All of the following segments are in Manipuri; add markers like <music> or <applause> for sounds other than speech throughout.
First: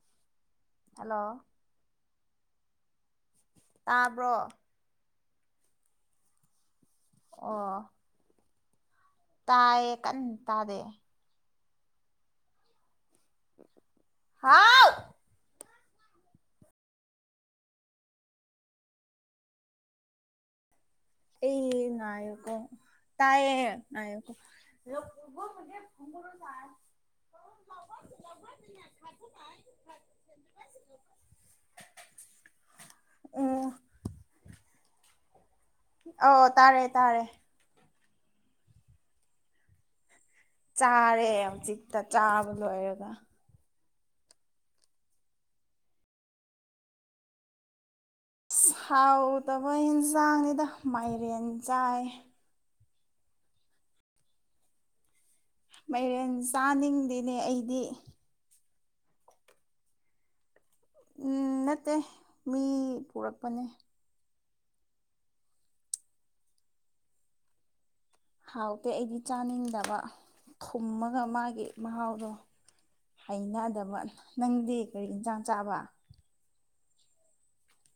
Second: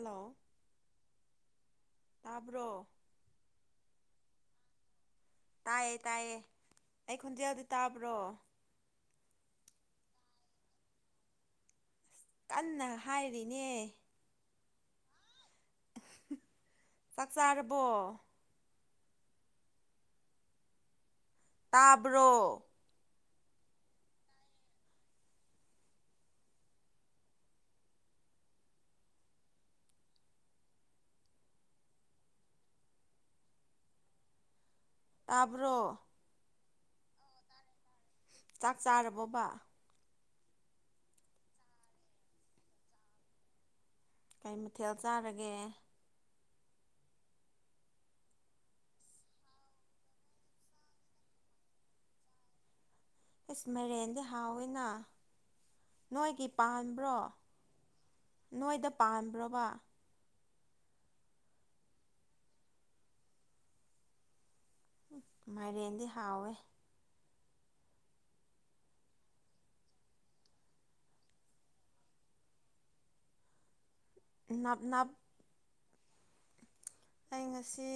ꯍꯜꯂꯣ ꯍꯜꯂꯣ ꯇꯥꯕ꯭ꯔꯣ ꯇꯥꯕ꯭ꯔꯣ ꯇꯥꯏꯌꯦ ꯇꯥꯏꯌꯦ ꯑꯩ ꯈꯣꯟꯖꯦꯜꯗꯣ ꯑꯣ ꯇꯥꯕ꯭ꯔꯣ ꯇꯥꯏꯌꯦ ꯀꯟꯅ ꯇꯥꯗꯦ ꯀꯟꯅ ꯍꯥꯏꯔꯤꯅꯦ ꯍꯥꯎ ꯆꯥꯛ ꯆꯥꯔꯕꯣ ꯑꯩ ꯇꯥꯕ꯭ꯔꯣ ꯉꯥꯏꯌꯣꯀꯣ ꯇꯥꯏꯌꯦ <inaudible> ꯑꯣ ꯇꯥꯕ꯭ꯔꯣ ꯑꯧ ꯑꯧ ꯇꯥꯔꯦ ꯇꯥꯔꯦ ꯆꯥꯛ ꯆꯥꯔꯕꯣꯕ ꯆꯥꯔꯦ ꯍꯨꯖꯤꯛꯇ ꯆꯥꯕ ꯂꯣꯏꯔꯒ ꯀꯩ ꯃꯊꯦꯜ ꯆꯥꯔꯒꯦ ꯑꯁ ꯍꯥꯎꯇꯕ ꯏꯪꯖꯥꯡꯅꯤꯗ ꯃꯥꯏꯔꯦꯟ ꯆꯥꯏ ꯏꯁ ꯃꯩꯔꯦꯟꯗꯤ ꯍꯥꯎꯋꯤꯅ ꯃꯩꯔꯦꯟ ꯅꯣꯏꯒꯤ ꯄꯥꯟꯕ꯭ꯔꯣ ꯆꯥꯅꯤꯡꯗꯦꯅꯦ ꯑꯩꯗꯤ ꯅꯣꯏꯗ ꯄꯥꯟꯕ꯭ꯔꯕꯥ ꯎꯝ ꯅꯠꯇꯦ ꯃꯤ ꯄꯨꯔꯛꯄꯅꯦ ꯃꯥꯏꯔꯦꯟꯗꯤ ꯍꯥꯎꯋꯦ ꯍꯥꯎꯇꯦ ꯑꯩꯗꯤ ꯆꯥꯅꯤꯡꯗꯕ ꯊꯨꯝꯃꯒ ꯃꯥꯒꯤ ꯃꯍꯥꯎꯗꯣ ꯍꯩꯅꯗꯕ ꯅꯪꯗꯤ ꯅꯞ ꯀꯔꯤ ꯅꯞ ꯏꯪꯖꯥꯡ ꯆꯥꯕ ꯑꯩ ꯉꯁꯤ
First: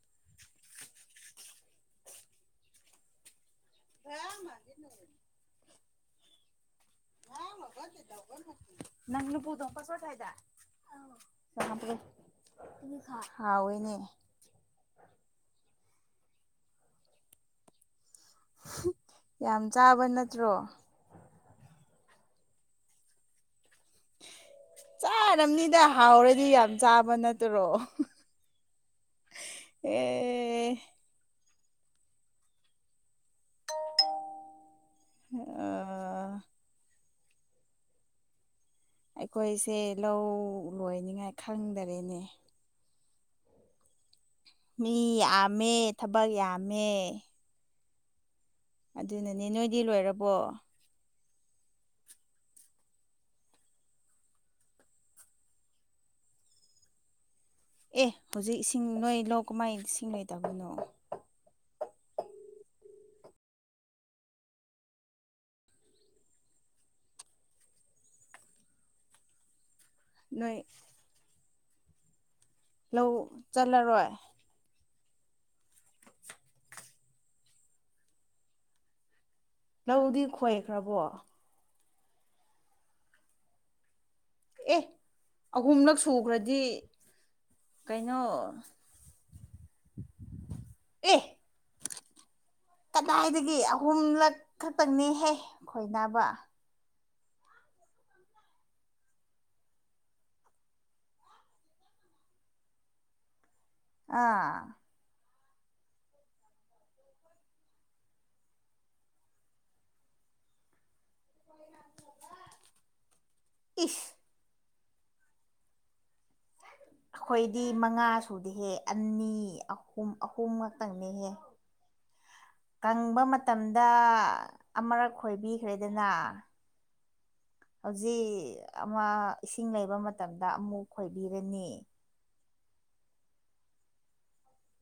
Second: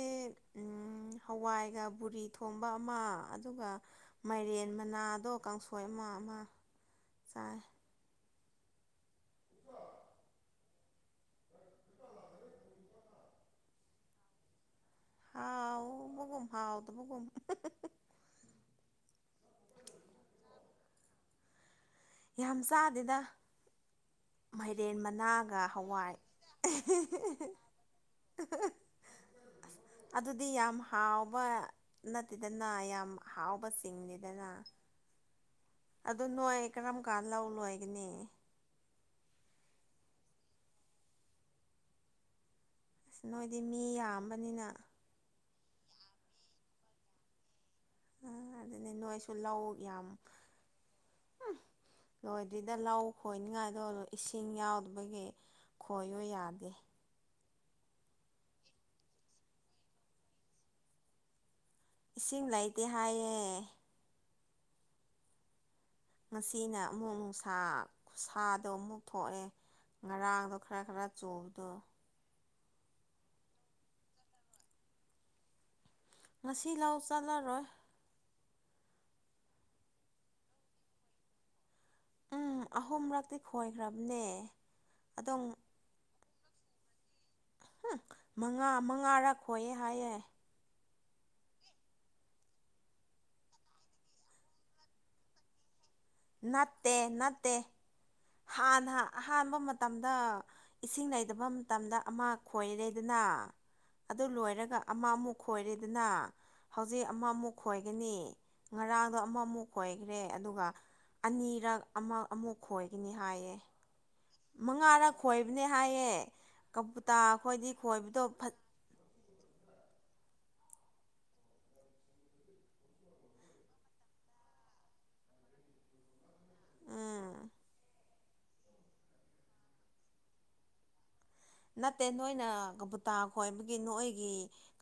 ꯑꯝ ꯍꯋꯥꯏꯒ ꯕꯨꯔꯤ ꯊꯣꯡꯕ ꯑꯃ ꯑꯗꯨꯒ ꯃꯥꯏꯔꯦꯟ ꯃꯅꯥꯗꯣ ꯀꯥꯡꯁꯣꯏ ꯑꯃ ꯑꯃ ꯆꯥꯏ <unintelligible> <unintelligible> ꯍꯥꯎꯋꯦꯅꯦ ꯍꯥꯎꯕꯒꯨꯝ ꯍꯥꯎꯇꯕꯒꯨꯝ ꯌꯥꯝ ꯆꯥꯕ ꯅꯠꯇ꯭ꯔꯣ ꯌꯥꯝ ꯆꯥꯗꯦꯗ ꯃꯩꯔꯦꯟ ꯃꯅꯥꯒ ꯆꯥꯔꯝꯅꯤꯗ ꯍꯋꯥꯏ ꯍꯥꯎꯔꯗꯤ ꯌꯥꯝ ꯆꯥꯕ ꯅꯠꯇ꯭ꯔꯣ ꯑꯗꯨꯗꯤ ꯌꯥꯝ ꯑꯦ ꯍꯥꯎꯕ ꯅꯠꯇꯦꯗꯅ ꯌꯥꯝ ꯍꯥꯎꯕ ꯆꯤꯡꯗꯦꯗꯅ <unintelligible> ꯑꯗꯣ ꯅꯣꯏ ꯀꯔꯝ ꯀꯥꯟ ꯂꯧ ꯂꯣꯏꯒꯅꯤ ꯑꯩꯈꯣꯏꯁꯦ ꯂꯧ ꯂꯣꯏꯅꯤꯉꯥꯏ ꯈꯪꯗꯔꯦꯅꯦ ꯅꯣꯏꯗꯤ ꯃꯤ ꯌꯥꯝꯕꯅꯤꯅ ꯃꯤ ꯌꯥꯝꯃꯦ ꯊꯕꯛ ꯌꯥꯝꯃꯦ ꯑꯥ ꯑꯗꯨꯅꯤ ꯅꯣꯏꯁꯨ ꯑꯗꯨꯅꯅꯦ ꯂꯧ ꯅꯣꯏꯗꯤ ꯌꯥꯝ ꯂꯣꯏꯔꯕꯣ ꯂꯣꯏꯗ꯭ꯔꯤꯗ ꯂꯧ ꯈꯣꯏꯅꯤꯡꯉꯥꯏꯗꯣ ꯏꯁꯤꯡ ꯌꯥꯎꯗꯕꯒꯤ ꯈꯣꯏꯌꯨ ꯌꯥꯗꯦ ꯑꯦ ꯍꯧꯖꯤꯛ ꯏꯁꯤꯡ ꯅꯣꯏ ꯂꯧ ꯀꯃꯥꯏ ꯏꯁꯤꯡ ꯂꯩꯇꯕꯅꯣ ꯏꯁꯤꯡ ꯂꯩꯇꯦ ꯍꯥꯏꯌꯦ ꯉꯁꯤꯅ ꯑꯃꯨꯛ ꯅꯨꯡꯁꯥ ꯈꯨꯁꯥꯗꯣ ꯑꯃꯨꯛ ꯊꯣꯛꯑꯦ ꯉꯔꯥꯡꯗꯣ ꯅꯣꯏ ꯈꯔ ꯈꯔ ꯆꯨꯕꯗꯣ ꯂꯧ ꯆꯠꯂꯔꯣꯏ ꯉꯁꯤ ꯂꯧ ꯆꯠꯂꯔꯣꯏ ꯂꯧꯗꯤ ꯈꯣꯏꯈ꯭ꯔꯕꯣ ꯎꯝ ꯑꯍꯨꯝꯔꯛꯇꯤ ꯈꯣꯏꯈ꯭ꯔꯝꯅꯦ ꯑꯦ ꯑꯍꯨꯝꯂꯛ ꯁꯨꯈ꯭ꯔꯗꯤ ꯀꯩꯅꯣ ꯃꯉꯥ ꯃꯉꯥꯔꯛ ꯈꯣꯏꯌꯦ ꯍꯥꯏꯌꯦ ꯑꯦ ꯀꯗꯥꯏꯗꯒꯤ ꯑꯍꯨꯝꯂꯛ ꯈꯛꯇꯪꯅꯦꯍꯦ ꯈꯣꯏ ꯅꯕ ꯅꯠꯇꯦ ꯅꯠꯇꯦ ꯍꯥꯟꯅ ꯑꯍꯥꯟꯕ ꯃꯇꯝꯗ ꯏꯁꯤꯡ ꯂꯩꯇꯕ ꯃꯇꯝꯗ ꯑꯃ ꯈꯣꯏꯔꯦꯗꯅ ꯑꯗꯨ ꯑꯥ ꯂꯣꯏꯔꯒ ꯑꯃ ꯑꯃꯨꯛ ꯈꯣꯏꯔꯦꯗꯅ ꯍꯧꯖꯤꯛ ꯑꯃꯃꯨꯛ ꯈꯣꯏꯒꯅꯤ ꯉꯔꯥꯡꯗꯣ ꯑꯃꯃꯨꯛ ꯈꯣꯏꯈ꯭ꯔꯦ ꯑꯗꯨꯒ ꯑꯅꯤꯔꯛ ꯑꯃ ꯑꯃꯨꯛ ꯈꯣꯏꯒꯅꯤ ꯍꯥꯏꯌꯦ ꯏꯁ ꯃꯉꯥꯔꯛ ꯈꯣꯏꯕꯅꯤ ꯍꯥꯏꯌꯦ ꯀꯕꯨꯨꯇꯥ ꯑꯩꯈꯣꯏꯗꯤ ꯈꯣꯏꯗꯤ ꯃꯉꯥ ꯈꯣꯏꯕꯗꯣ ꯐꯠ ꯁꯨꯗꯦꯍꯦ ꯑꯅꯤ ꯑꯍꯨꯝ ꯑꯍꯨꯝ ꯉꯥꯛꯇꯪꯅꯤꯍꯦ ꯀꯪꯕ ꯃꯇꯝꯗ ꯑꯃꯔꯛ ꯈꯣꯏꯕꯤꯈ꯭ꯔꯦꯗꯅ ꯎꯝ ꯍꯧꯖꯤꯛ ꯑꯃ ꯏꯁꯤꯡ ꯂꯩꯕ ꯃꯇꯝꯗ ꯑꯃꯨꯛ ꯈꯣꯏꯕꯤꯔꯅꯤ ꯅꯠꯇꯦ ꯅꯣꯏꯅ ꯀꯕꯨꯇꯥ ꯈꯣꯏꯕꯒꯤ ꯅꯣꯏꯒꯤ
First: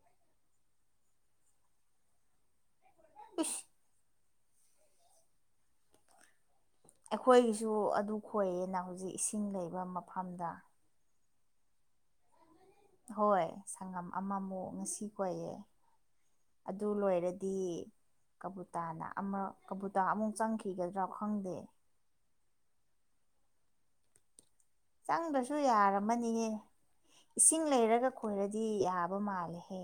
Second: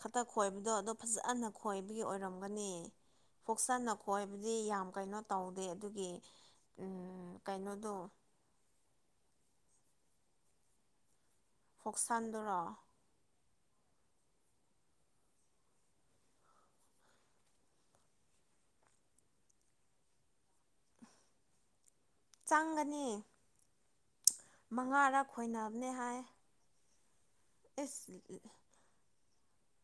ꯈꯇ ꯈꯣꯏꯕꯗꯣ ꯑꯗꯣ ꯐꯖꯅ ꯈꯣꯏꯕꯒꯤ ꯑꯣꯏꯔꯝꯒꯅꯤ ꯏꯁ ꯐꯣꯛꯁꯟꯅ ꯈꯣꯢꯕꯗꯤ ꯌꯥꯝ ꯀꯩꯅꯣ ꯇꯧꯗꯦ ꯑꯗꯨꯒꯤ ꯑꯩꯈꯣꯏꯒꯤꯁꯨ ꯀꯩꯅꯣꯗꯣ ꯑꯗꯨ ꯈꯣꯏꯌꯦꯅ ꯍꯨꯖꯤꯛ ꯏꯁꯤꯡ ꯂꯩꯕ ꯃꯐꯝꯗ ꯐꯣꯛꯁꯟꯗꯨꯔꯣ ꯍꯣꯏ ꯁꯪꯉꯝ ꯑꯃꯃꯨꯛ ꯉꯁꯤ ꯈꯣꯏꯌꯦ ꯑꯗꯨ ꯂꯣꯏꯔꯗꯤ ꯀꯕꯨꯇꯥꯅ ꯑꯃ ꯀꯕꯨꯇꯥ ꯑꯃꯨꯛ ꯆꯪꯈꯤꯒꯗ꯭ꯔꯥ ꯈꯪꯗꯦ ꯆꯪꯒꯅꯤ ꯃꯉꯥꯔꯛ ꯆꯪꯗ꯭ꯔꯁꯨ ꯈꯣꯏꯅꯕꯅꯦ ꯍꯥꯏ ꯌꯥꯔꯝꯃꯅꯤꯌꯦ ꯏꯁꯤꯡ ꯂꯩꯔꯒ ꯏꯁ ꯈꯣꯏꯔꯗꯤ ꯌꯥꯕ ꯃꯥꯜꯂꯦꯍꯦ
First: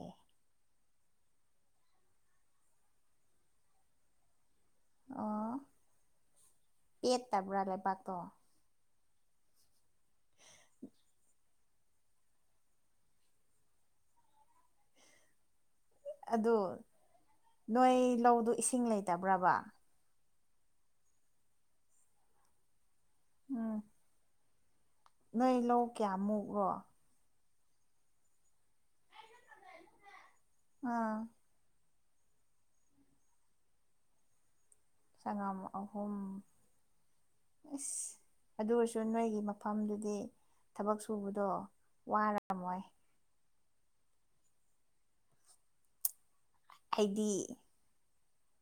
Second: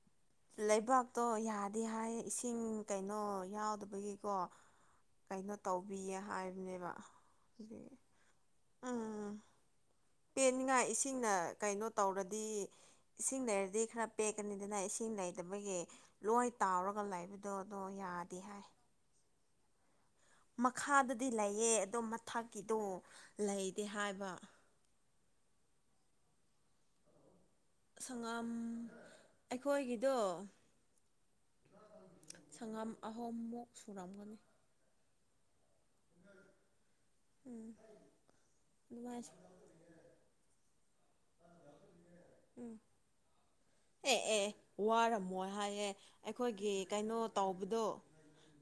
ꯂꯩꯕꯥꯛꯇꯣ ꯌꯥꯗꯦ ꯍꯥꯏꯌꯦ ꯏꯁꯤꯡ ꯀꯩꯅꯣ ꯌꯥꯎꯗꯕꯒꯤꯀꯣ ꯑꯣ ꯀꯩꯅꯣ ꯇꯧꯕꯤꯌꯦ ꯍꯥꯏꯕꯅꯦꯕ ꯄꯦꯠꯇꯕ꯭ꯔꯥ ꯑꯗꯨꯒꯤ ꯂꯩꯕꯥꯛꯇꯣ ꯎꯝ ꯄꯦꯟꯅꯤꯡꯉꯥꯢ ꯏꯁꯤꯡꯅ ꯀꯩꯅꯣ ꯇꯧꯔꯗꯤ ꯏꯁꯤꯡ ꯂꯩꯔꯗꯤ ꯈꯔ ꯄꯦꯛꯀꯅꯤꯗꯅ ꯏꯁꯤꯡ ꯂꯩꯇꯕꯒꯤ ꯂꯣꯏ ꯑꯗꯨ ꯇꯥꯎꯔꯒ ꯂꯩꯕꯗꯣ ꯑꯗꯣ ꯌꯥꯗꯦ ꯍꯥꯏ ꯇꯕ꯭ꯔꯕꯥ ꯃꯈꯥꯗꯗꯤ ꯂꯩꯌꯦ ꯑꯗꯣ ꯃꯊꯛꯀꯤꯗꯣ ꯎꯝ ꯂꯩꯇꯦ ꯍꯥꯏꯕ ꯅꯣꯏ ꯂꯧ ꯀꯌꯥꯃꯨꯛꯔꯣ ꯁꯪꯉꯝ ꯑꯩꯈꯣꯏꯒꯤꯗꯣ ꯑꯥ ꯁꯪꯉꯝ ꯑꯍꯨꯝꯃꯨꯛ ꯁꯨꯔꯝꯒꯅꯤ ꯁꯉꯥꯝ ꯑꯍꯨꯝ ꯎꯝ ꯑꯁ ꯑꯗꯨꯑꯣꯢꯔꯁꯨ ꯅꯣꯏꯒꯤ ꯑꯗꯨꯃꯥꯏꯅ ꯃ ꯐꯝꯗꯨꯗꯤ ꯊꯕꯛ ꯁꯨꯕꯗꯣ ꯋꯥꯔ ꯎꯝ ꯑꯦ ꯑꯦ ꯋꯥꯔꯝꯃꯣꯏ ꯍꯥꯏꯌꯦ ꯑꯩꯈꯣꯏꯒꯤ ꯀꯩꯅꯣ ꯑꯩꯗꯤ ꯇꯧꯕꯗꯣ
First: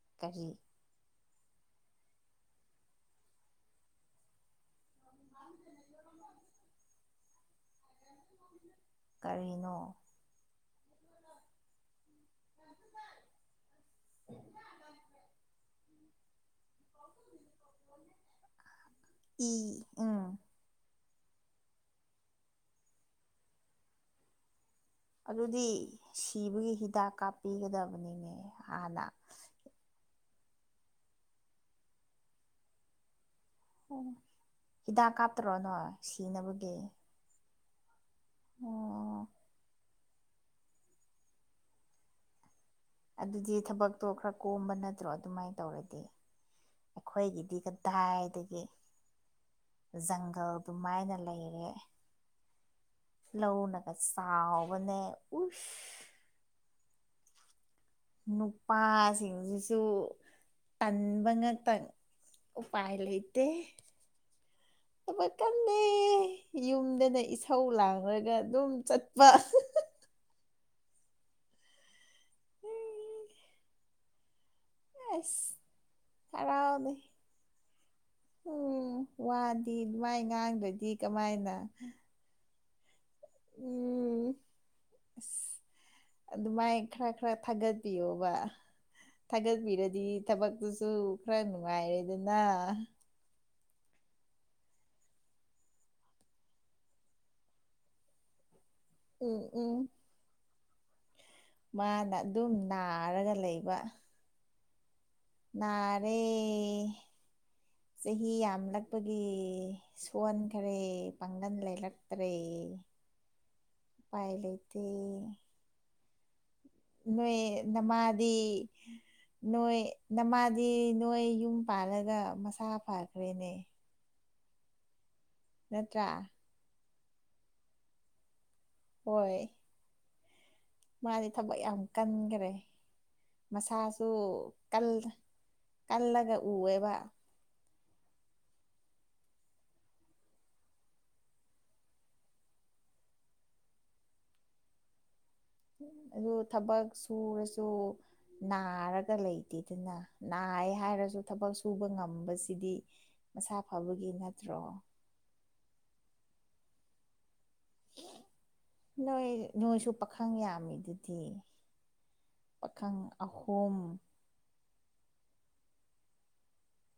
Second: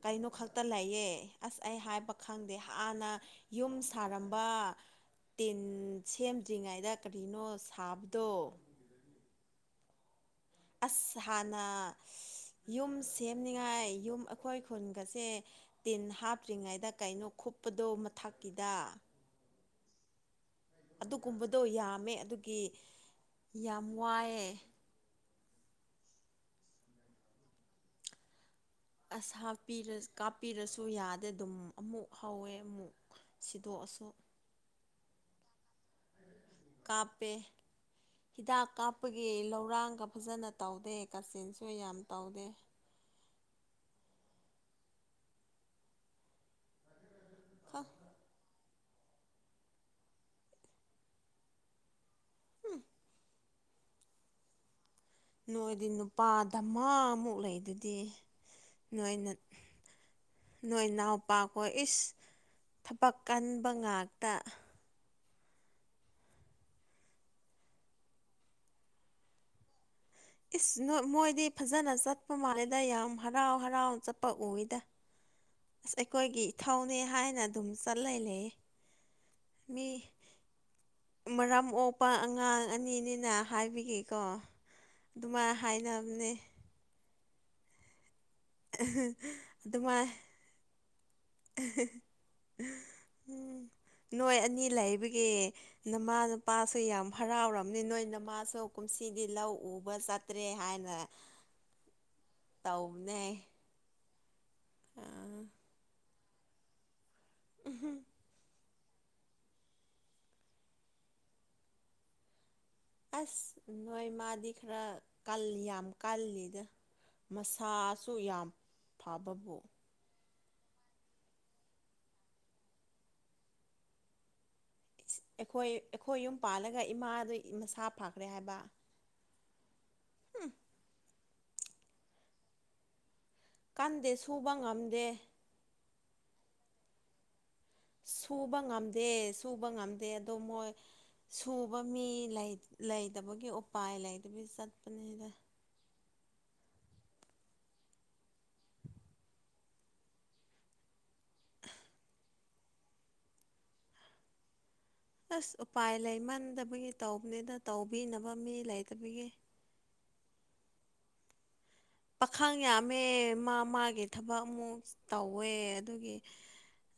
ꯀꯩꯅꯣ ꯀꯔꯤ ꯈꯛꯇ ꯂꯩ ꯌꯦ ꯑꯁ ꯑꯩ ꯍꯥꯏꯕ ꯈꯪꯗꯦ ꯍꯥꯟꯅ ꯌꯨꯝ ꯁꯥꯔꯝꯕ ꯇꯤꯟ ꯁꯦꯝꯗ꯭ꯔꯤꯉꯩꯗ ꯀꯔꯤꯅꯣ ꯁꯥꯕꯗꯣ ꯀꯔꯤꯅꯣ ꯑꯁ ꯍꯥꯟꯅ ꯌꯨꯝ ꯁꯦꯝꯅꯤꯡꯉꯥꯏ ꯌꯨꯝ ꯑꯩꯈꯣꯏ ꯈꯨꯟꯒꯁꯦ ꯇꯤꯟ ꯍꯥꯞꯇ꯭ꯔꯤꯉꯩꯗ ꯀꯩꯅꯣ ꯈꯨꯨꯞꯄꯗꯣ ꯃꯊꯛꯀꯤꯗ ꯏ ꯎꯝ ꯑꯗꯨꯒꯨꯝꯕꯗꯣ ꯌꯥꯝꯃꯦ ꯑꯗꯨꯒꯤ ꯌꯥꯝ ꯋꯥꯏꯑꯦ ꯑꯗꯨꯗꯤ ꯁꯤꯕꯒꯤ ꯍꯤꯗꯥꯛ ꯀꯥꯞꯄꯤꯒꯗꯕꯅꯤꯅꯦ ꯍꯥꯟꯅ ꯑꯁ ꯍꯥꯞꯄꯤꯔ ꯀꯥꯞꯄꯤꯔꯁꯨ ꯌꯥꯗꯦ ꯑꯗꯨꯝ ꯑꯃꯨꯛ ꯍꯧꯋꯦ ꯑꯃꯨꯛ ꯁꯤꯗꯣꯛꯑꯁꯨ ꯍꯤꯗꯥꯛ ꯀꯥꯞꯇ꯭ꯔꯣ ꯅꯣꯏ ꯁꯤꯅꯕꯒꯤ ꯄꯦ ꯍꯤꯗꯥꯛ ꯑꯣ ꯀꯥꯞꯄꯒꯤ ꯂꯧꯔꯥꯡꯒ ꯐꯖꯅ ꯇꯧꯗꯦ ꯀꯆꯤꯟꯁꯨ ꯌꯥꯝ ꯇꯧꯗꯦ ꯑꯗꯨꯗꯤ ꯊꯕꯛꯇꯣ ꯈꯔ ꯀꯣꯝꯕ ꯅꯠꯇ꯭ꯔꯣ ꯑꯗꯨꯃꯥꯏꯟ ꯇꯧꯔꯗꯤ ꯑꯩꯈꯣꯏꯒꯤꯗꯤ ꯈ ꯀꯗꯥꯏꯗꯒꯤ ꯖꯪꯒꯜ ꯗꯨꯃꯥꯏꯅ ꯂꯩꯔꯦ ꯂꯧꯅꯒꯥ ꯆꯥꯎꯕꯅꯦ ꯎꯁ ꯅꯣꯏꯗꯤ ꯅꯨꯄꯥ ꯙꯃꯥꯃꯨꯛ ꯂꯩꯗꯨꯗꯤ ꯅꯣꯏꯅ ꯅꯨꯄꯥꯁꯤꯡꯖꯤꯖꯨ ꯅꯣꯏ ꯇꯟꯕ ꯏꯅꯥꯎꯄꯥꯈꯣꯏ ꯉꯛꯇꯪ ꯏꯁ ꯎꯄꯥꯏ ꯊꯕꯛ ꯂꯩꯇꯦ ꯀꯟꯕ ꯉꯥꯛꯇ ꯊꯕꯛ ꯀꯜꯂꯦ ꯌꯨꯝꯗꯥꯅ ꯏꯁꯧ ꯂꯥꯡꯂꯒ ꯑꯗꯨꯝ ꯆꯠꯄ ꯏꯁ ꯅꯣ ꯃꯣꯏꯗꯤ ꯐꯖꯅ ꯆꯠꯄ ꯃꯥꯜꯂꯦꯗ ꯌꯥꯝ ꯍꯔꯥꯎ ꯍꯔꯥꯎ ꯆꯠꯄ ꯎꯏꯗꯥ ꯑꯁ ꯑꯁ ꯑꯩꯈꯣꯏꯒꯤ ꯏꯊꯧꯅꯦ ꯍꯔꯥꯎꯅꯩ ꯍꯥꯏꯅ ꯑꯗꯨꯝ ꯆꯠꯂꯦ ꯂꯩꯌꯦ ꯎꯝ ꯋꯥꯗꯤ ꯃꯤ ꯑꯗꯨꯃꯥꯏ ꯉꯥꯡꯗ꯭ꯔꯗꯤ ꯀꯃꯥꯏꯅ ꯃꯔꯝ ꯑꯣꯛꯄ ꯑꯉꯥꯡ ꯑꯅꯤꯅꯤ ꯍꯥꯏꯕꯒꯤꯀꯣ ꯎꯝ ꯗꯨꯃꯥꯏ ꯍꯥꯏꯅꯕꯅꯦ ꯈ꯭ꯔꯥ ꯈ꯭ꯔꯥ ꯊꯥꯒꯠꯄꯤꯌꯣꯕ ꯑꯗꯨꯃꯥꯏ ꯊꯥꯒꯠꯄꯤꯔꯗꯤ ꯊꯕꯛ ꯑꯗꯨꯖꯨ ꯈꯔ ꯅꯨꯡꯉꯥꯏꯔꯦꯗꯅꯥ ꯎꯝ ꯅꯣꯏ ꯑꯅꯤ ꯂꯩꯕꯒꯤ ꯅꯃꯥ ꯅꯄꯥꯁꯨ ꯌꯥꯝ ꯍꯔꯥꯎꯔꯝꯅꯤ ꯅꯣꯏ ꯅꯃꯥꯁꯨ ꯀꯨꯝꯁꯤꯗꯤ ꯎꯝ ꯂꯧ ꯎꯝ ꯎꯕ ꯆꯠꯇ꯭ꯔꯦ ꯍꯥꯏꯅ ꯃꯥꯅ ꯑꯗꯨꯝ ꯇꯧꯕꯅꯦ ꯅꯥꯔꯒ ꯂꯩꯕ ꯑꯥ ꯅꯥꯔꯦ ꯎꯝꯍꯨꯝ ꯆꯍꯤ ꯌꯥꯝꯂꯛ ꯄꯒꯤ ꯁꯣꯟꯈ꯭ꯔꯦ ꯄꯥꯡꯒꯟ ꯂꯩꯔꯛꯇ꯭ꯔꯦ ꯑꯁ ꯅꯣꯏ ꯎꯄꯥꯏ ꯃꯥꯗꯤ ꯈꯔ ꯂꯩꯇꯦ ꯀꯜꯂꯤ ꯌꯥꯝ ꯀꯜꯂꯤꯗ ꯅꯣꯏ ꯃꯁꯥꯁꯨ ꯅꯃꯥꯗꯤ ꯌꯥꯝ ꯐꯕꯕꯨ ꯅꯣꯏ ꯅꯃꯥꯗꯤ ꯅꯣꯏ ꯌꯨꯝ ꯄꯥꯜꯂꯒ ꯃꯁꯥ ꯐꯥꯈ꯭ꯔꯦꯅꯦ ꯏꯁ ꯑꯩꯈꯣꯏ ꯅꯠꯇ꯭ꯔꯥ ꯑꯩꯈꯣꯏ ꯌꯨꯝ ꯄꯥꯜꯂꯒ ꯏꯃꯥꯗꯨ ꯃꯁꯥ ꯐꯥꯈ꯭ꯔꯦ ꯍꯥꯏꯕ ꯍꯣꯏ ꯍꯝ ꯃꯥꯗꯤ ꯊꯕꯛ ꯌꯥꯝ ꯀꯟꯒꯔꯦ ꯃꯁꯥꯁꯨ ꯀꯟꯗꯦ ꯁꯨꯕ ꯀꯜ ꯉꯝꯗꯦ ꯀꯜꯂꯒ ꯎꯋꯦꯕ ꯁꯨꯕ ꯉꯝꯗꯦ ꯁꯨꯕ ꯉꯝꯗꯦ ꯑꯗꯣ ꯃꯣꯏ ꯁꯨꯕ ꯃꯤ ꯂꯩ ꯂꯩꯇꯕꯒꯤ ꯎꯄꯥꯏ ꯂꯩꯇꯕꯩ ꯆꯠꯄꯅꯤꯗ ꯑꯗꯨ ꯊꯕꯛ ꯁꯨꯔꯁꯨ ꯅꯥꯔꯒ ꯂꯩꯇꯦꯗꯅꯥ ꯅꯥꯏ ꯍꯥꯏꯔꯖꯨ ꯊꯕꯛ ꯁꯨꯕ ꯉꯝꯕꯖꯤꯗꯤ ꯃꯁꯥ ꯐꯕꯒꯤ ꯅꯠꯇ꯭ꯔꯣ ꯑꯁ ꯎꯄꯥꯏ ꯂꯩꯃꯟꯗꯕꯒꯤ ꯇꯧꯕꯅꯤꯗ ꯇꯧꯕꯤꯅꯕ ꯃꯤ ꯂꯩꯇꯕꯒꯤ ꯅꯣꯏ ꯅꯣꯏꯁꯨ ꯄꯥꯈꯪ ꯌꯥꯝꯃꯤꯗꯨꯗꯤ ꯄꯥꯈꯪ ꯌꯥꯝꯃꯦ ꯃꯥ ꯃꯥꯒꯤ ꯊꯕꯛ ꯑꯃꯨꯛ ꯇꯧꯋꯦ ꯑꯗꯨꯒꯤ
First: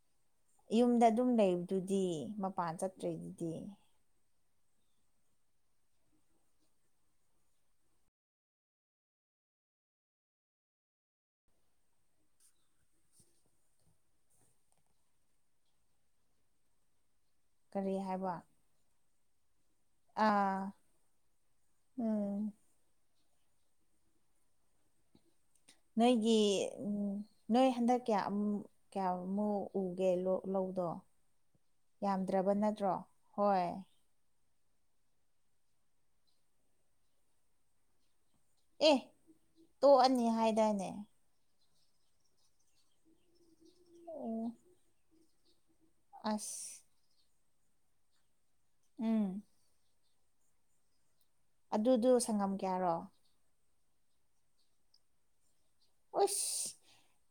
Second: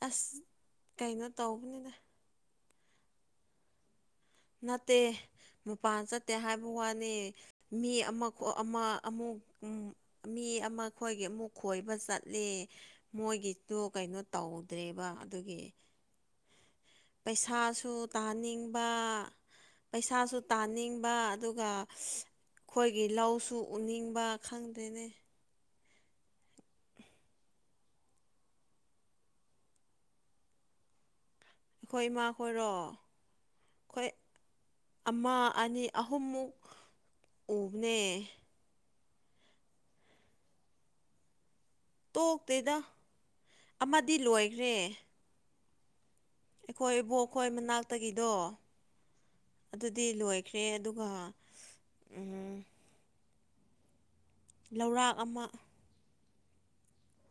ꯑꯁ ꯏꯌꯨꯝꯗ ꯀꯩꯅꯣ ꯑꯗꯨꯝ ꯇꯧꯕꯅꯤꯗ ꯂꯩꯕꯗꯨꯗꯤ ꯃꯄꯥꯟ ꯆꯠꯇ꯭ꯔꯦꯗꯨꯗꯤ ꯅꯠꯇꯦ ꯃꯄꯥꯟ ꯆꯠꯇꯦ ꯍꯥꯏꯕ ꯋꯥꯅꯤ ꯃꯤ ꯑꯃ ꯈꯣ ꯑꯃ ꯑꯃꯨꯛ ꯎꯝ ꯃꯤ ꯑꯃ ꯈꯣꯏꯒꯤ ꯑꯃꯨꯛ ꯈꯣꯏꯕ ꯆꯠꯂꯦ ꯃꯣꯏꯒꯤꯗꯨ ꯀꯩꯅꯣ ꯇꯧꯗ꯭ꯔꯦꯕ ꯑꯗꯨꯒꯤ ꯄꯩꯁꯥꯁꯨ ꯀꯔꯤ ꯍꯥꯏꯕ ꯇꯥꯅꯤꯡꯕ ꯄꯩꯁꯥꯁꯨ ꯑꯥ ꯇꯥꯅꯤꯡꯕ ꯑꯗꯨꯒ ꯎꯝ ꯈꯣꯏꯒꯤ ꯂꯧꯁꯨ ꯎꯅꯤꯡꯕ ꯈꯪꯗꯦꯅꯦ ꯅꯣꯏꯒꯤ ꯎꯝ ꯅꯣꯏ ꯍꯟꯗꯛ ꯀꯌꯥ ꯑꯝ ꯀ꯭ꯌꯥꯃꯨꯛ ꯎꯒꯦ ꯂꯣꯛ ꯂꯧꯗꯣ ꯑꯩꯈꯣꯏ ꯌꯥꯝꯗ꯭ꯔꯕ ꯏꯃꯥꯈꯣꯏꯔꯣ ꯅꯠꯇ꯭ꯔꯣ ꯍꯣꯢ ꯑꯩꯈꯣꯏ ꯑꯃ ꯑꯅꯤ ꯑꯍꯨꯝꯃꯨꯛ ꯎꯕꯅꯦ ꯑꯦ ꯇꯣꯛꯑꯅꯤ ꯍꯥꯢꯗꯥꯢꯅꯦ ꯇꯣꯛꯇꯦꯗ ꯑꯃꯗꯤ ꯑꯣ ꯂꯣꯢꯈ꯭ꯔꯦ ꯑꯁ ꯈꯣꯢ ꯏꯕꯣꯛꯈꯣꯢ ꯃꯅꯥꯛꯇꯒꯤꯗꯣ ꯎꯝ ꯑꯗꯨꯗꯤ ꯂꯣꯢꯈ꯭ꯔꯦ ꯑꯗꯨꯒ ꯑꯗꯨꯗꯨ ꯁꯪꯉꯝ ꯀꯌꯥꯔꯣ ꯂꯧꯔꯥꯛ ꯑꯃ ꯎꯏꯁ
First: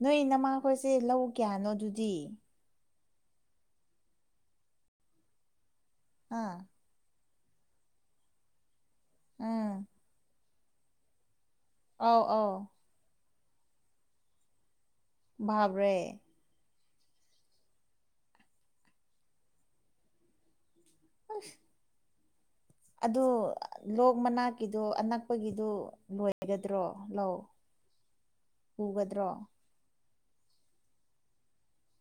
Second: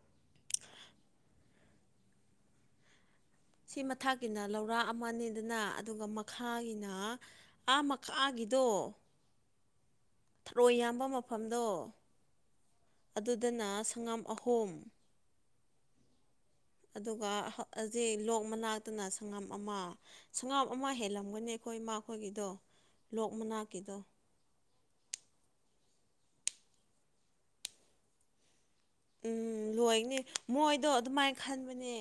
ꯅꯣꯢ ꯅꯃꯥꯈꯣꯢꯁꯦ ꯂꯧ ꯀꯌꯥꯅꯣ ꯑꯗꯨꯗꯤ ꯁꯤ ꯃꯊꯛꯀꯤꯅ ꯂꯧꯔꯥꯛ ꯑꯃꯅꯤꯗꯅꯥ ꯑꯗꯨꯒ ꯑꯥ ꯃꯈꯥꯒꯤꯅꯥ ꯑꯥ ꯃꯈꯥꯒꯤꯗꯣ ꯎꯝ ꯊꯔꯣꯢ ꯌꯥꯝꯕ ꯃꯐꯝꯗꯣ ꯑꯥꯎ ꯑꯥꯎ ꯑꯗꯨꯗꯅꯥ ꯁꯪꯉꯝ ꯑꯍꯨꯝ ꯕꯥꯕ꯭ꯔꯦ ꯑꯗꯨꯒ ꯍꯥ ꯑꯖꯤꯛ ꯂꯣꯛ ꯃꯅꯥꯛꯇꯅ ꯁꯪꯉꯝ ꯑꯃ ꯁꯪꯉꯝ ꯑꯃ ꯍꯦꯜꯂꯝꯒꯅꯤ ꯑꯩꯈꯣꯢ ꯃꯥꯈꯣꯢꯒꯤꯗꯣ ꯑꯗꯣ ꯂꯣꯛ ꯃꯅꯥꯛ ꯒꯤꯗꯣ ꯑꯅꯛꯄꯒꯤꯗꯣ ꯂꯣꯢꯒꯗ꯭ꯔꯣ ꯂꯧ ꯎꯒꯗ꯭ꯔꯣ ꯂꯣꯢꯅꯤ ꯃꯣꯢꯗꯣ ꯑꯗꯨꯃꯥꯢ ꯈꯟꯕꯅꯦ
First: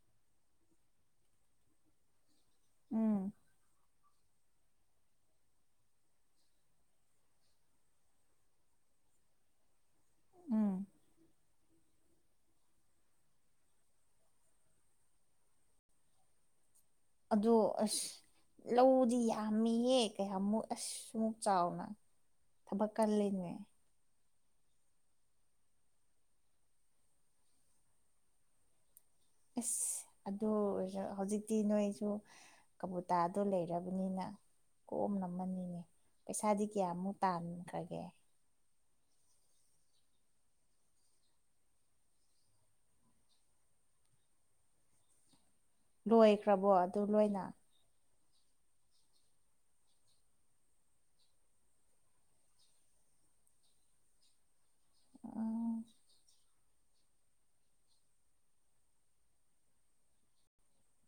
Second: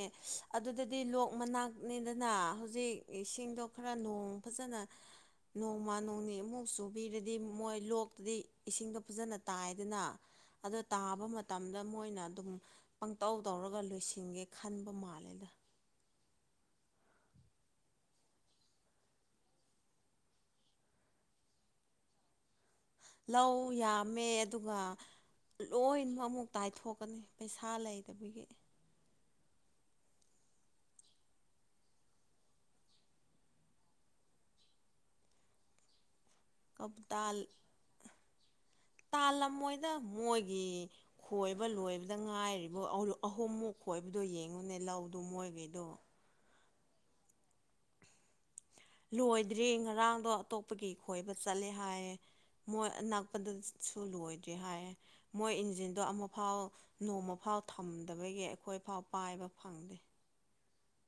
ꯑꯗꯨꯗꯗꯤ ꯂꯣꯛ ꯃꯅꯥꯛꯅꯤꯗꯅꯥ ꯍꯧꯖꯤꯛ ꯎꯝ ꯏꯁꯤꯡꯗꯣ ꯈꯔ ꯅꯣꯡ ꯐꯖꯅ ꯅꯣꯡꯃ ꯅꯣꯡꯅꯤ ꯑꯃꯨꯛ ꯆꯨꯕꯤꯔꯗꯤ ꯃꯣꯢ ꯂꯣꯛꯇꯗꯤ ꯏꯁꯤꯡꯗꯣ ꯐꯖꯅ ꯇꯥꯏꯌꯦꯗꯅ ꯑꯗꯣ ꯎꯝ ꯇꯥꯕ ꯃ ꯇꯝꯗ ꯃꯣꯢꯅ ꯑꯗꯨꯝ ꯄꯪꯇꯧ ꯇꯧꯔꯒ ꯂꯣꯢꯁꯤꯟꯒꯦ ꯈꯟꯕ ꯃꯥꯜꯂꯤ ꯑꯗꯣ ꯑꯁ ꯂꯧꯗꯤ ꯌꯥꯝꯃꯤꯌꯦ ꯀꯌꯥꯃꯨꯛ ꯑꯁ ꯃꯨꯛ ꯆꯥꯎꯅ ꯊꯕꯛ ꯀꯜ ꯂꯧ ꯌꯥꯝꯃꯦ ꯑꯗꯨꯒ ꯂꯣꯢꯅ ꯑꯃꯨꯛ ꯇꯥꯢꯊꯣꯛꯀꯅꯤ ꯄꯩꯁꯥ ꯂꯩꯇꯕꯒꯤ ꯑꯁ ꯑꯗꯣ ꯑꯣꯢꯖꯨ ꯍꯧꯖꯤꯛꯇꯤ ꯅꯣꯢꯖꯨ ꯀꯕꯨꯇꯥꯗꯣ ꯂꯩꯔꯕꯅꯤꯅ ꯀꯣꯝꯅ ꯃꯝꯃꯤꯅꯦ ꯄꯩꯁꯥꯗꯤ ꯀꯌꯥꯃꯨꯛ ꯇꯥꯟꯈ꯭ꯔꯒꯦ ꯇꯥꯜꯂꯝꯃꯣꯢꯗ ꯃꯣꯢꯒꯤ <unintelligible> ꯂꯣꯢꯈ꯭ꯔꯕꯣ ꯑꯗꯣ ꯂꯣꯢꯅ ꯂꯣꯢꯗ꯭ꯔꯤ ꯉꯔꯥꯡꯗꯣ ꯑꯇꯣꯞꯄꯒꯤ ꯈꯣꯢꯕ ꯆꯠꯂꯦ ꯍꯥꯢꯌꯦ ꯃꯣꯏ ꯑꯅꯛꯄꯗ ꯁꯨ ꯂꯣꯏꯗ꯭ꯔꯤ ꯍꯥꯢꯌꯦ ꯃꯣꯢ ꯎꯝ ꯏꯟꯖꯤꯟꯗꯣ ꯑꯃꯨꯛꯐꯥꯎ ꯅꯣꯡꯃ ꯐꯥꯎ ꯊꯝꯗꯕꯒꯤ ꯑꯩꯈꯣꯢꯐꯥꯎ ꯄꯥꯢꯕ ꯐꯪꯗꯦ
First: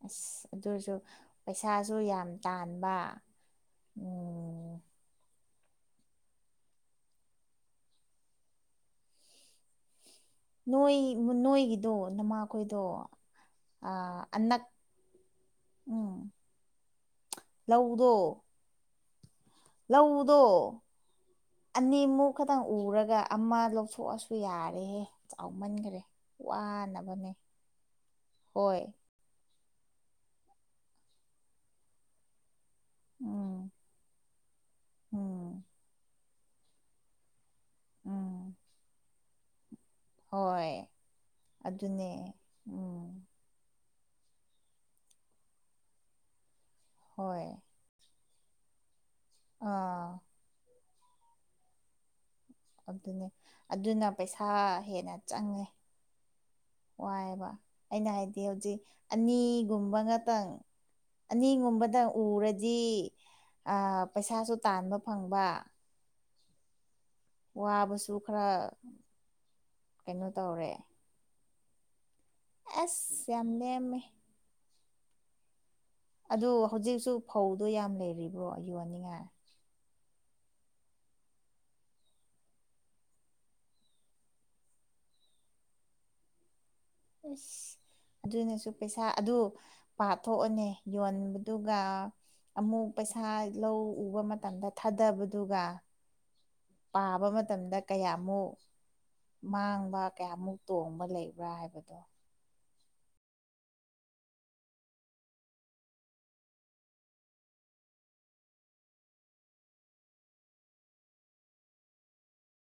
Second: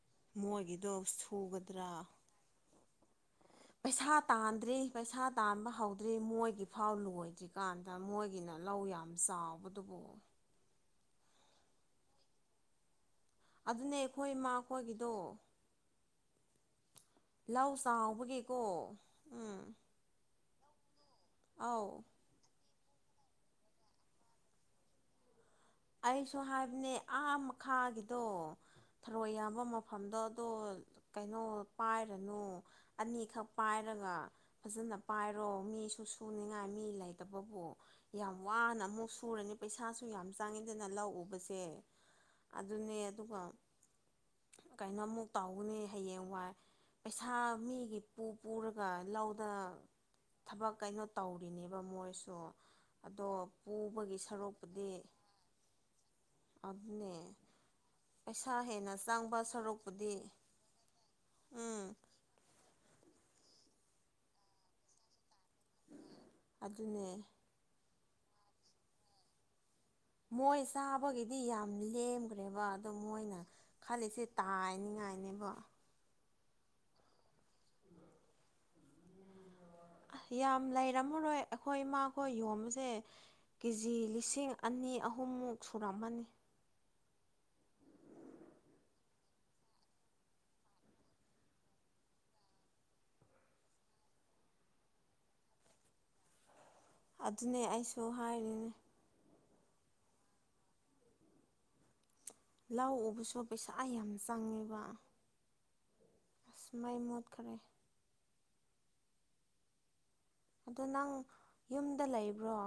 ꯑꯁ ꯃꯣꯏꯒꯤꯗꯣ ꯑꯗꯨꯖꯨ ꯁꯨꯒꯗ꯭ꯔꯥ ꯄꯩꯁꯥꯖꯨ ꯌꯥꯝ ꯇꯥꯟꯕ ꯄꯩꯁꯥ ꯇꯥꯟꯗ꯭ꯔꯦ ꯎꯝ ꯄꯩꯁꯥ ꯇꯥꯟꯕ ꯍꯧꯗ꯭ꯔꯤ ꯃꯣꯢꯒꯤ ꯐꯥꯎ ꯂꯣꯢꯗ꯭ꯔꯤꯀꯥꯟꯗ ꯃꯣꯢꯒꯤꯅ ꯂꯧ ꯌꯥꯝ ꯆꯥꯎꯕꯗꯨꯕꯨ ꯅꯣꯢ ꯅꯣꯢꯒꯤꯗꯣ ꯅꯃꯥꯈꯣꯢꯗꯣ ꯑꯗꯨꯅꯦ ꯑꯈꯣꯢ ꯃꯥꯈꯣꯢꯒꯤꯗꯣ ꯎꯝ ꯂꯧ ꯂꯧꯗꯣ ꯆꯥꯎꯕꯒꯤꯀꯣ ꯎꯝ ꯂꯧꯗꯣ ꯑꯧ ꯑꯅꯤꯃꯨꯛ ꯈꯇꯪ ꯎꯔꯒ ꯑꯃ ꯂꯧꯊꯣꯛꯑꯁꯨ ꯌꯥꯔꯦꯍꯦ ꯆꯥꯎꯃꯟꯒꯔꯦ ꯑꯩꯁꯨ ꯍꯥꯏꯕꯅꯦ ꯑꯥ ꯃꯈꯥꯒꯤꯗꯣ ꯍꯣꯏ ꯊꯔꯣꯏ ꯌꯥꯝꯕ ꯃꯐꯝꯗꯣ ꯑꯗꯣ ꯀꯩꯅꯣ ꯄꯥꯏꯔꯅꯨ ꯑꯅꯤꯈꯛ ꯎꯝ ꯄꯥꯏꯔꯒ ꯐꯖꯅ ꯎꯝ ꯄꯥꯏꯔꯣ ꯃꯤꯁꯨ ꯁꯨꯅꯤꯡꯉꯥꯏ ꯃꯤ ꯂꯩꯇꯕꯕꯨ ꯌꯥꯝ ꯎꯝ ꯋꯥꯅ ꯑꯃꯨꯛ ꯁꯨꯔꯅꯤ ꯄꯩꯁꯥꯁꯨ ꯌꯥꯝ ꯍꯣꯏ ꯇꯥꯡꯉꯤꯗꯅ ꯂꯧ ꯎꯕꯁꯦ ꯑꯗꯨꯅꯦ ꯑꯗꯨꯅꯦ ꯎꯝ ꯑꯗꯨꯒ ꯀꯩꯅꯣ ꯑꯃꯨꯛ ꯇꯥꯎꯒꯅꯤ ꯍꯌꯦꯡꯋꯥꯏ ꯄꯩꯁꯥ ꯍꯣꯏ ꯃꯤꯒꯤ ꯄꯨ ꯄꯨꯔꯒ ꯂꯧꯗ ꯑꯥ ꯊꯕꯛ ꯀꯩꯅꯣ ꯇꯧꯔꯤꯅꯦꯕ ꯃꯣꯏꯁꯨ ꯑꯗꯨꯅꯦ ꯑꯗꯣ ꯑꯗꯨꯅ ꯄꯨꯕꯒꯤ ꯄꯩꯁꯥ ꯁꯔꯨꯛꯄꯨꯗꯤ ꯍꯦꯟꯅ ꯆꯪꯉꯦ ꯑꯗꯨꯅꯦ ꯋꯥꯏꯑꯦꯕ ꯑꯩꯅ ꯍꯥꯏꯗꯤ ꯄꯩꯁꯥ ꯍꯧꯖꯤꯛ ꯍꯦꯟꯅ ꯆꯪꯕ ꯑꯅꯤꯒꯨꯝꯕ ꯁꯔꯨꯛꯄꯨꯗꯤ ꯉꯇꯪ ꯎꯝ ꯑꯅꯤꯒꯨꯝꯕꯗ ꯎꯔꯗꯤ ꯑꯥ ꯄꯩꯁꯥꯁꯨ ꯇꯥꯟꯕ ꯐꯪꯕ ꯑꯗꯨꯅꯦ ꯋꯥꯕꯁꯨ ꯈꯔ ꯀꯩꯅꯣ ꯃꯣꯏ ꯇꯧꯔꯦ ꯆꯥꯕꯒꯤꯗꯤ ꯌꯥꯝ ꯂꯦꯝꯒ꯭ꯔꯦꯕ ꯑꯗꯣ ꯑꯁ ꯃꯣꯏꯅ ꯌꯥꯝ ꯂꯦꯝꯃꯦ ꯈꯜꯂꯤꯁꯦ ꯇꯥꯏꯅꯤꯉꯥꯏꯅꯦꯕ ꯑꯗꯨ ꯍꯧꯖꯤꯛꯁꯨ ꯐꯧꯗꯣ ꯌꯥꯝ ꯂꯩꯔꯤꯕ꯭ꯔꯣ ꯌꯣꯟꯅꯤꯡꯉꯥꯏ ꯌꯥꯝ ꯂꯩꯔꯝꯃꯔꯣꯏ ꯑꯈꯣꯏ ꯏꯃꯥꯈꯣꯏ ꯌꯣꯝꯕꯁꯦ ꯀꯦꯖꯤ ꯂꯤꯁꯤꯡ ꯑꯅꯤ ꯑꯍꯨꯝꯃꯨꯛ ꯁꯨꯔꯝꯃꯅꯤ ꯑꯁ ꯑꯗꯨꯅꯁꯨ ꯄꯩꯁꯥ ꯑꯗꯨ ꯄꯥꯊꯣꯛꯑꯅꯤ ꯌꯣꯟꯕꯗꯨꯒ ꯑꯃꯨꯛ ꯄꯩꯁꯥ ꯂꯧ ꯎꯕ ꯃꯇꯝꯗ ꯊꯥꯗꯕꯗꯨꯒ <inaudible> ꯄꯥꯕ ꯑꯗꯨꯅꯦ ꯃꯇꯝꯗ ꯑꯩꯁꯨ ꯀꯌꯥꯃꯨꯛ ꯍꯥꯏꯔꯤꯅꯦ ꯃꯥꯡꯕ ꯀꯌꯥꯃꯨꯛ ꯇꯣꯡꯕ ꯂꯩꯕ꯭ꯔꯥ ꯍꯥꯏꯕ ꯂꯧ ꯎꯕꯁꯨ ꯄꯩꯁꯥ ꯌꯥꯝ ꯆꯪꯉꯦꯕ ꯑꯁ ꯃꯩ ꯃꯨꯠꯈꯔꯦ ꯑꯗꯣ ꯅꯪ ꯌꯨꯝꯗ ꯂꯩꯕ꯭ꯔꯣ